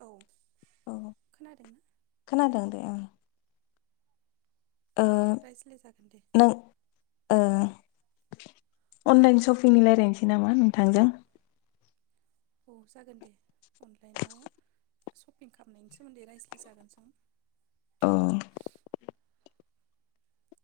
औ औ खोनादोंना खोनादों दे आं ओ दे रायज्लाय जागोन दे नों ओ अनलाइन शपिंनि रायज्लायनोसै नामा नोंथांजों औ जागोन दे अनलाइनाव सपिं खालामनायनि सोमोन्दै रायज्लायजागोन सों औ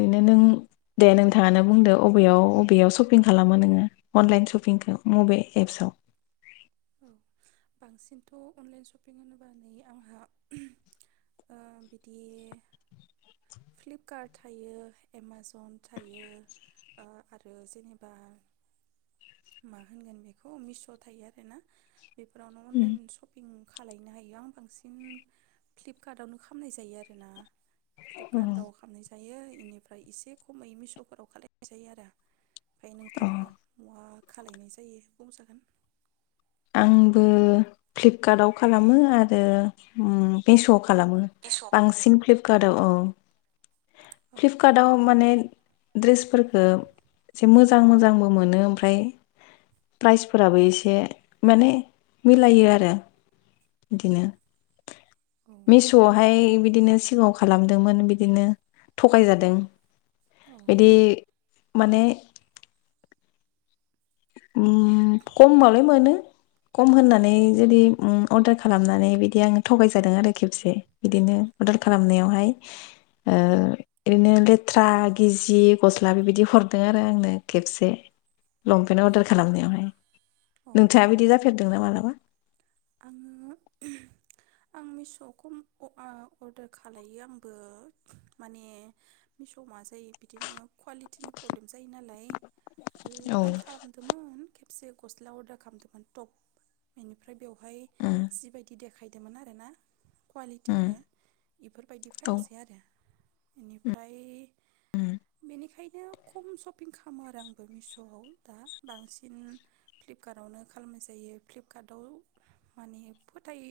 ओरैनो नों दे नोंथाङानो बुंदो बबेयाव अबेयाव शपिं खालामो नोंङो अनलाइन शपिंखौ मबे एप्सआव औ बांसिनथ अनलाइन सपिं होनोब्ला नै आंहा ओ बिदि फ्लिपकार्ट थायो एमाजन थायो आरो जेनेबा मा होनगोन बेखौ मिश थायो आरोना बेफोरावनो अनलाइन सपिं खालामलनो हायो आं बांसिन फ्लिपकार्टआवनो खामनाय जायो आरोना फ्लिपकार्ट दाव खालामनाय जायो बेनिफ्राय एसे खमै मिसफोराव खालनाय जायो आरो ओमफ्राय अ नोंथांङालाय मा खालायनाय जायो बुंजागोन आंबो फ्लिपकार्टव खालामो आरो मिस खालामो मिस' औ बांसिन ककारदआव औ औ [unintelligible] फ्लिपकार्टव माने दड्रेसफोरखौ एसे मोजां मोजांबो मोनो ओमफ्राय प्राइसफोराबो एसे माने मिलायो आरो बिदिनो अ मिस आवहाय बिदि बिदिनो सिगांङाव खालामदोंमोन बिदिनो थगायजादों बिदि माने ओम खमावलाय मोनो खम होननानै जुदि अर्डार खालामनानै बिदि आं थगायजादों आरो खेबसे बिदिनो अर्डार खालामनायावहाय ओ ओरैनो लेथ्रा गिजि गस्ला बेबायदि हरदों आरो आंनो खेबसे लंपेन अरदार खालामनायावहाय अ नोंथांङा बिदि जाफेरदोंना मालाबा आंङो आं मिसखौ अर्डार खालामलो आंबो माने मिसौआव मा जायो बिदिनो कुवालिटिनि प्रब्लेम जायो नालाय औ आं खालामदोंमोन खबसे गस्ला अर्डार खालामदोंमोन टप बेनिफ्राय बेव बेहाय उम जिबायदि देखाय बिदोंमोन आरोना उम कुवालिटिखौ बेफोरबायदि औ फैयासै आरो बेनिफ्राय उम बेनिखायनो खम सपिं खालामो आरो आंबो मिशआव दा बांसिन फ्लिपकार्टआवनो खालामनाय जायो फ्लिपकार्टआव माने फोथाय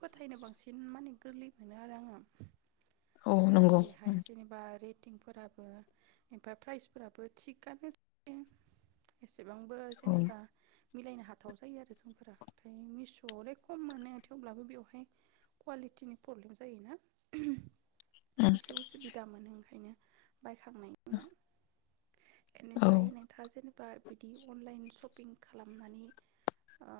फोथायनो बांसिन माने गोरलै मोनो आरो आंङो औ नंगौ बेहाय उम जेनेबा रेट फटिंफोराबो एबा प्राइजफोराबो थिगानो जायो बेसेबांबो औ जेनेबा मिलायनो हाथाव जायो आरो जोंफोरा ओमफ्राय मिशआवले खम मोनो थेवब्लाबो बेवहाय कुवालिटिनि प्रब्लेम जायोना उम एसे उसुबिदा मोनो ओंखायनो बायखां ह बेनिफ्राय नोंथा जेने [unintelligible] बा बिदि अनलाइन सपिं खालामनानै ओ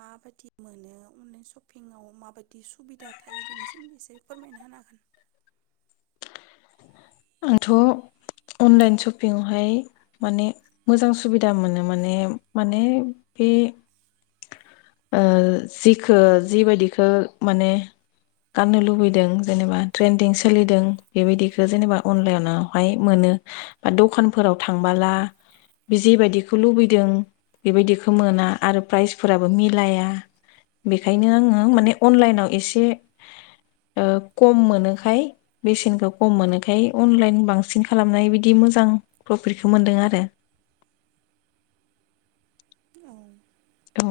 माबायदि मोनो अनलाइन सपिंआव माबायदि सुबिदा थायो बेनि सोमोन्दै इसे फोरमायना होनो हागोन आंथ' अनलाइन सपिंआवहाय माने मोजां सुबिदा मोनो माने माने बे ओ जिखो जिबायदिखो माने गाननो लुबैदों जेनेबा ट्रेन्दिं सोलिदों बेबायदिखो जेनेबा अनलाइनावहाय मोनो बा दखानफोराव थांबाला बे जेबायदिखौ लुबैदों बेबायदिखौ मोना आरो प्राइसफोराबो मिलाया बेखायनो आङो माने अनलाइनाव एसे ओ कम मोनोखाय बेसेनखौ कम मोनोख ओंखाय अनलाइन बांसिन खालामनाय बिदि मोजां प्रफिटखौ मोनदों आरो औ औ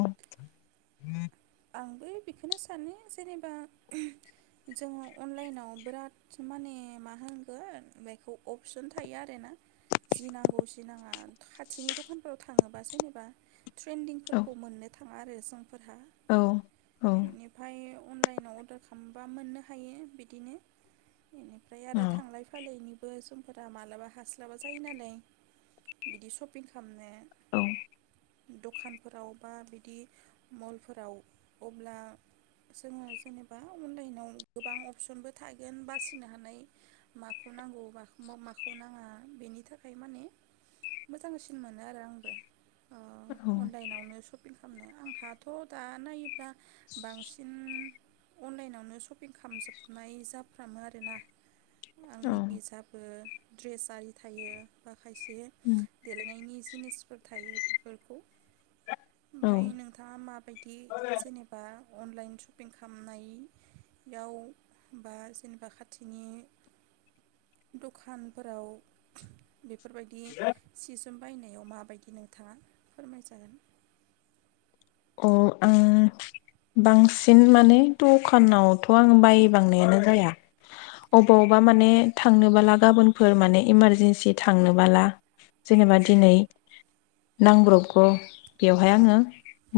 आंबो बेखोनो सानो जेनेबा जोङो अनलाइनाव बिराद माने मा होनगोन बेखौ अपसन थायो आरोना जि नांगौ जि नाङा खाथिनि दखानफोराव थाङोबा जेनेबा औ ट्रेन्दिंफोरखौ मोननो थाङा आरो समफोरहा औ औ अनलाइनाव अरदार खामबा मोननो हायो बिदिनो इनिफ्राय आरो थांलाय फायलायनि बो समफोरा मालाबा हास्लाबा जायो नालाय बिदि सपिं खामनो औ दखानफोराव बा बिदि मलफोराव अब्ला जोङो जेनेबा अनलाइनाव गोबां अपसनबो थागोन बासिनो हानाय माखौ नांगौ माखौ मा माखौ नाङा बेनि थाखाय माने मोजांसिन मोनो आरो आंबो ओ औ अनलाइनावनो सपिं खामनो आंहाथ' दा नायो दा बांसिन अनलाइनावनो सपिं खामजोबनाय जाफ्रामो आरोना आंनि जाबो ड्रेसारि थायो हा खायसे देलायनायनि [inaudible] जिनिसफोर थायो बिफोरखौ औ ओमफ्राय नोंथाङा माबायदि नेबा अनलाइन सपिं खामनाय याव बा जेनबा खाथिनि दखानफोराव बेफोरबायदि सिस बायनायाव माबायदि नोंथाङा फोरमायजागोन अ आं बांसिन माने दखानावथ' आं बायबांनायानो जाया अबावबा माने थांनोबाला गाबोनफोर माने इमारजेन्सि थांनोबाला जेनेबा दिनै नांब्रबगौ बेवहाय आङो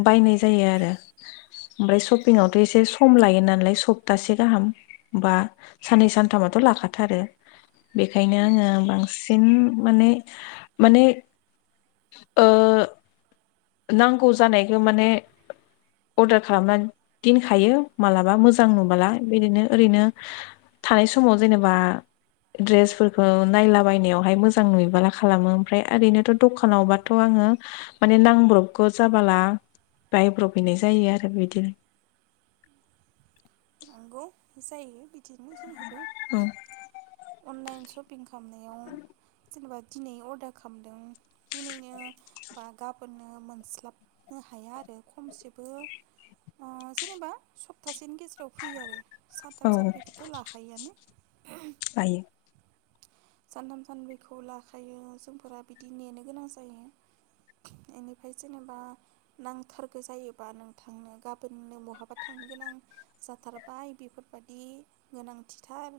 बायनाय जायो आरो। ओमफ्राय अ सपिंङावथ' एसे सम लायो नालाय सप्तासे गाहाम बा साननै सानथामाथ' लाखाथारो बेखायनो आङो बांसिन माने माने ओ नांगौ जानायखौ माने अर्दार खालामना दिनखायो मालाबा मोजां नुबाला बिदिनो ओरैनो थानाय समाव जेनेबा ड्रेसफोरखौ नायलाबायनायावहाय मोजां नुयोबाला खालामो ओमफ्राय ओरैनोथ' दखानावबाथ' आङो माने नां ब्रबगौ जाबाला बायब्र'बहैनाय जायो आरो बिदिनो। नंगौ जायो बि दिनो जोंहाबो। औ अनलाइन सपिं खामनाय [unintelligible] जेनेबा दिनै अर्डार खालामदों दिनैनो बा गाबोननो मोनस्लाबनो हाया आरो खमसेबो ओ जेनेबा सप्थासेनि गेजेराव फैयो आरो। सानथाम सानब्रैखौथ' लाखायोआनो। बायो सानथाम सानब्रैखौ लाखायो जोंफोरा बिदि नेनो गोनां जायो एनिफाय जेनेबा नांथारगो जायोबा नोंथांनो गाबोननो बहाबा थांनो गोनां जाथारबाय बिफोरबादि गोनांथिथार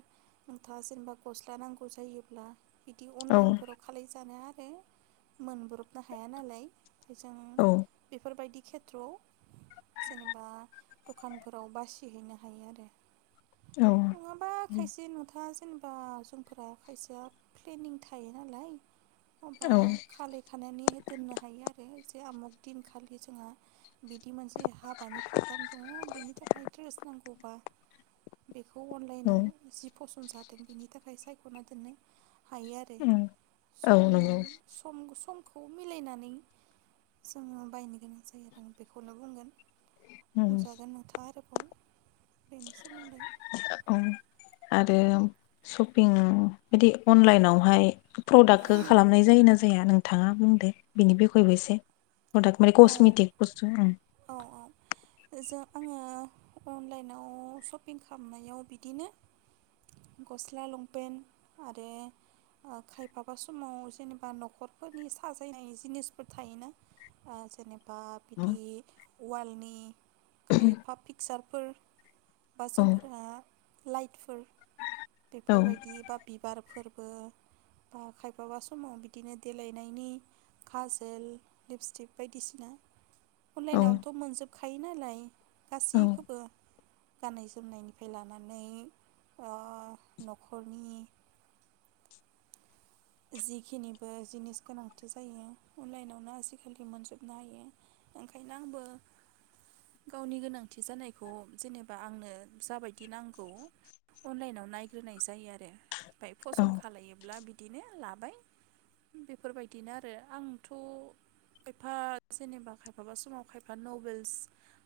नोंथाङा जेनेबा गस्ला नांगौ गौ जायोब्ला बिदि औ अनलाइनफोराव खालायजानाया [unintelligible] मोनब्रबनो हाया नालाय फैसा औ। बेफोरबायदि खेथ्रआव जेनेबा दखानफोराव बासि हैैनो हायो आरो। औ नङाबा औ खायसे नुथा जेनेबा सम फोर खायसेया प्लेनिं थायो नालाय मबा खालायखानानै दोननो हायो आरो। ए आमुक दिनखालि जोंहा बिदि मोनसे हाबानि प्रग्राम दङ बेनि थाखाय ड्रेस नांगौ। बा बे खौ औ अनलाइनाव जि फसन जादों बिनि थाखाय साय ख'ना दोननो हायो आरो औ सम नंगौ सम समखौ खौ मिलायनानै जोङो बायनो गोनां जायो आरो आं बेखौनो बुंगोन। औ बुंजागोन नोंथां आरो बेनि सोमोन्दै आरो सपिं बिदि अनलाइनावहाय प्रडाक्टखो खालामनाय जायोना‌ जा जाया नों थाङा बुंदो बिनि बिखयबो एसे? प्रडाक माने औ कसमेटक बस्थु ओं। औ औ जों आङो अनलाइनाव सपिं खालामनायाव बिदिनो गस्ला लंपेन्ट आरो ओ खायफाबा समाव जेनेबा न'खरफोरनि साजायनाय जिनिसफोर थायोना? ओ जेनेबा बा औ बिदि वालनि खायफा पिकसारफोर बा औ जुमफोरा लाइटफोर औ बेफोरबायदि बा बिब बिबार फोरबो बा खायफाबा समाव बिदिनो देलायनायनि खाजोल लिपस्टिक बायदिसिना औ अनलाइनावनोथ' मोनजोब खायो नालाय गासैखौबो गाननाय जोमनायनिफ्राय लानानै न'खरनि जिखिनिबो जिनिस गोनांथि जायो अनलाइनावनो आजिखालि मोनजोबनो हायो ओंखायनो आंबो गावनि गोनांथि जानायखौ जेनेबा आंनो जाबायदि नांगौ अनलाइनाव नायग्रोनाय जायो आरो। ओमफ्राय औ फसन्द खालामलायोब्ला बिदि दिनो लाबाय बेफोरबायदिनो आरो आंथ' खायफा जेनेबा खायफाबा समाव खायफा नभेल्स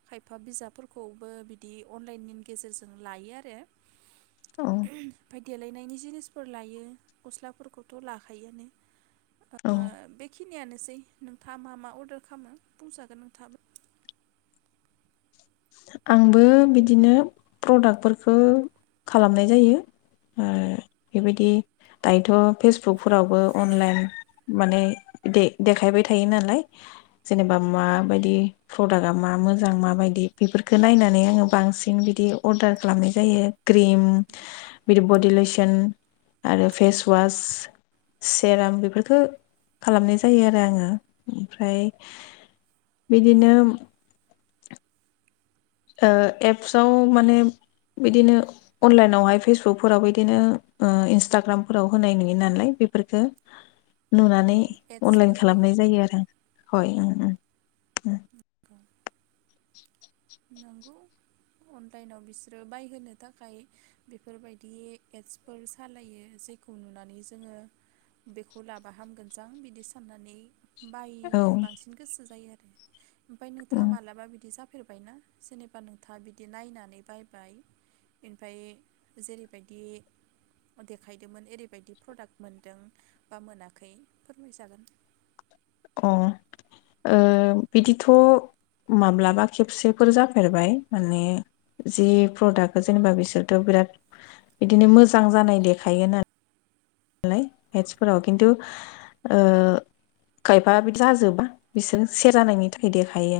खायफा बिजाबफोरखौबो बिदि अनलाइननि गेजेरजों लायो आरो [inaudible] देलायनायनि जिनिसफोर लायो गस्लाफोरखौ थ' लाखायोआनो औ ओ बेखि नियानोसै नोंथाङा मा मा अर्डार खालामो बुंजागोन नोंथाङाबो आंबो बिदिनो प्रडाक्टफोरखौ खालामनाय जायो ओ बेबायदि दायोथ' फेसबुकफोरावबो अनलाइन माने दे देखायबाय थायो नालाय जेनेबा माबायदि प्रदाक्टआ मा मोजां माबायदि बेफोरखौ नायनानै आङो बांसिन बिदि अर्डार खालामनाय जायो क्रिम बिदि बडि लइसन आरो फेसवास सेराम बेफोरफोरखौ खालामनाय जायो आरो आङो ओमफ्राय बिदिनो ओ एप्सआव माने बिदिनो अनलाइनावहाय फेसबुकफोराव बिदिनो ओ इन्सटाग्रामफोराव होनाय नुयो नालाय बेफोरफोरखौ औ नुनानै अनलाइन एड्सफोर होयो खालामनाय जायो आरोना आरो हय ओ नंगौ नंगौ अनलाइनाव बिसोरो बायहोनो थाखाय बेफोरबायदि एद्सफोर सालायो जेखौ नुनानै जोङो बेखौ लाबाहामगोनजां बिदि साननानै औ बायनो बांसिन गोसो जायो आरो ओमफाय नोंथाङा उम मालाबा बिदि जाफ बाय ना जेनेबा नोंथाङा बिदि नायनानै बायबाय ओमफाय जेरैबायदि देखायदोंमोन ओरैबायदि प्रडाक्ट मोनदों बा मोनाखै फोरमायजागोन। अ ओ बिदिथ' माब्लाबा खेबसेफोर जाफेरबाय माने जि प्रडाक्टखौ जेनेबा बिसोरथ' बिराद बिदिनो मोजां जानाय देखायोना एद्सफोराव खिन्थु ओ खायफा बि जाजोबा बिसोर से जानायनि थाखाय देखायो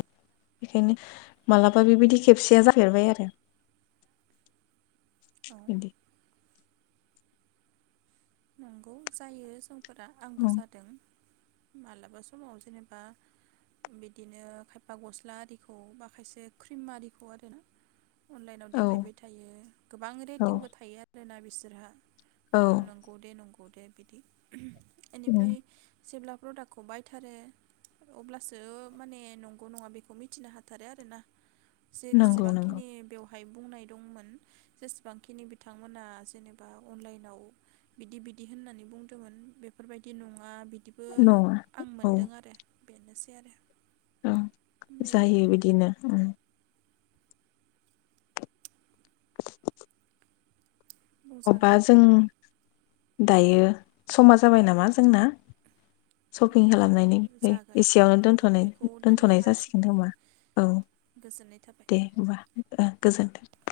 बेखायनो मालाबा बेबायदि खेबसेया जाफेरबाय आरो औ बिदि नंगौ जायो सम फोरा आंबो औ जादों मालाबा समाव जेनेबा बिदिनो खायफा गस्ला आरिखौ बा खायसे क्रिम आरिखौ आरोना अनलाइनाव देखायबाय थायो गोबां औ रेटिंबो थायो आरोना बि बिसोरहा औ [unintelligible] बे नंगौ दे बिदि इनिफ्राय उम जेब्ला प्रडाक्खौ बायथारो अब्लासो माने नंगौ नङा बेखौ मिथिनो हाथारो आरो ना। नंगौ नंगौ जेसेबांखिनि बेव हाय बुंनाय दंमोन जेसेबांखिनि बिथांमोना जेनेबा अनलाइनाव बिदि बिदि होननानै बुंदोंमोन बेफोरबायदि नङा। बिदिबो नङा आं औ मोनदों आरो बेनोसै आरो औ बेनो जायो बिदिनो अबा बुंजागोन जों दायो समा जाबाय नामा जोंना। सपिं औ खालामनायनिफ्राय जागोन एसेयावनो औ दोन'नाय बेखौ दोननो दोन्थ'नाय हासै जासिगोन औ होमबा औ गोजोननाय थाबाय दे होमबा आ गोजोन्थों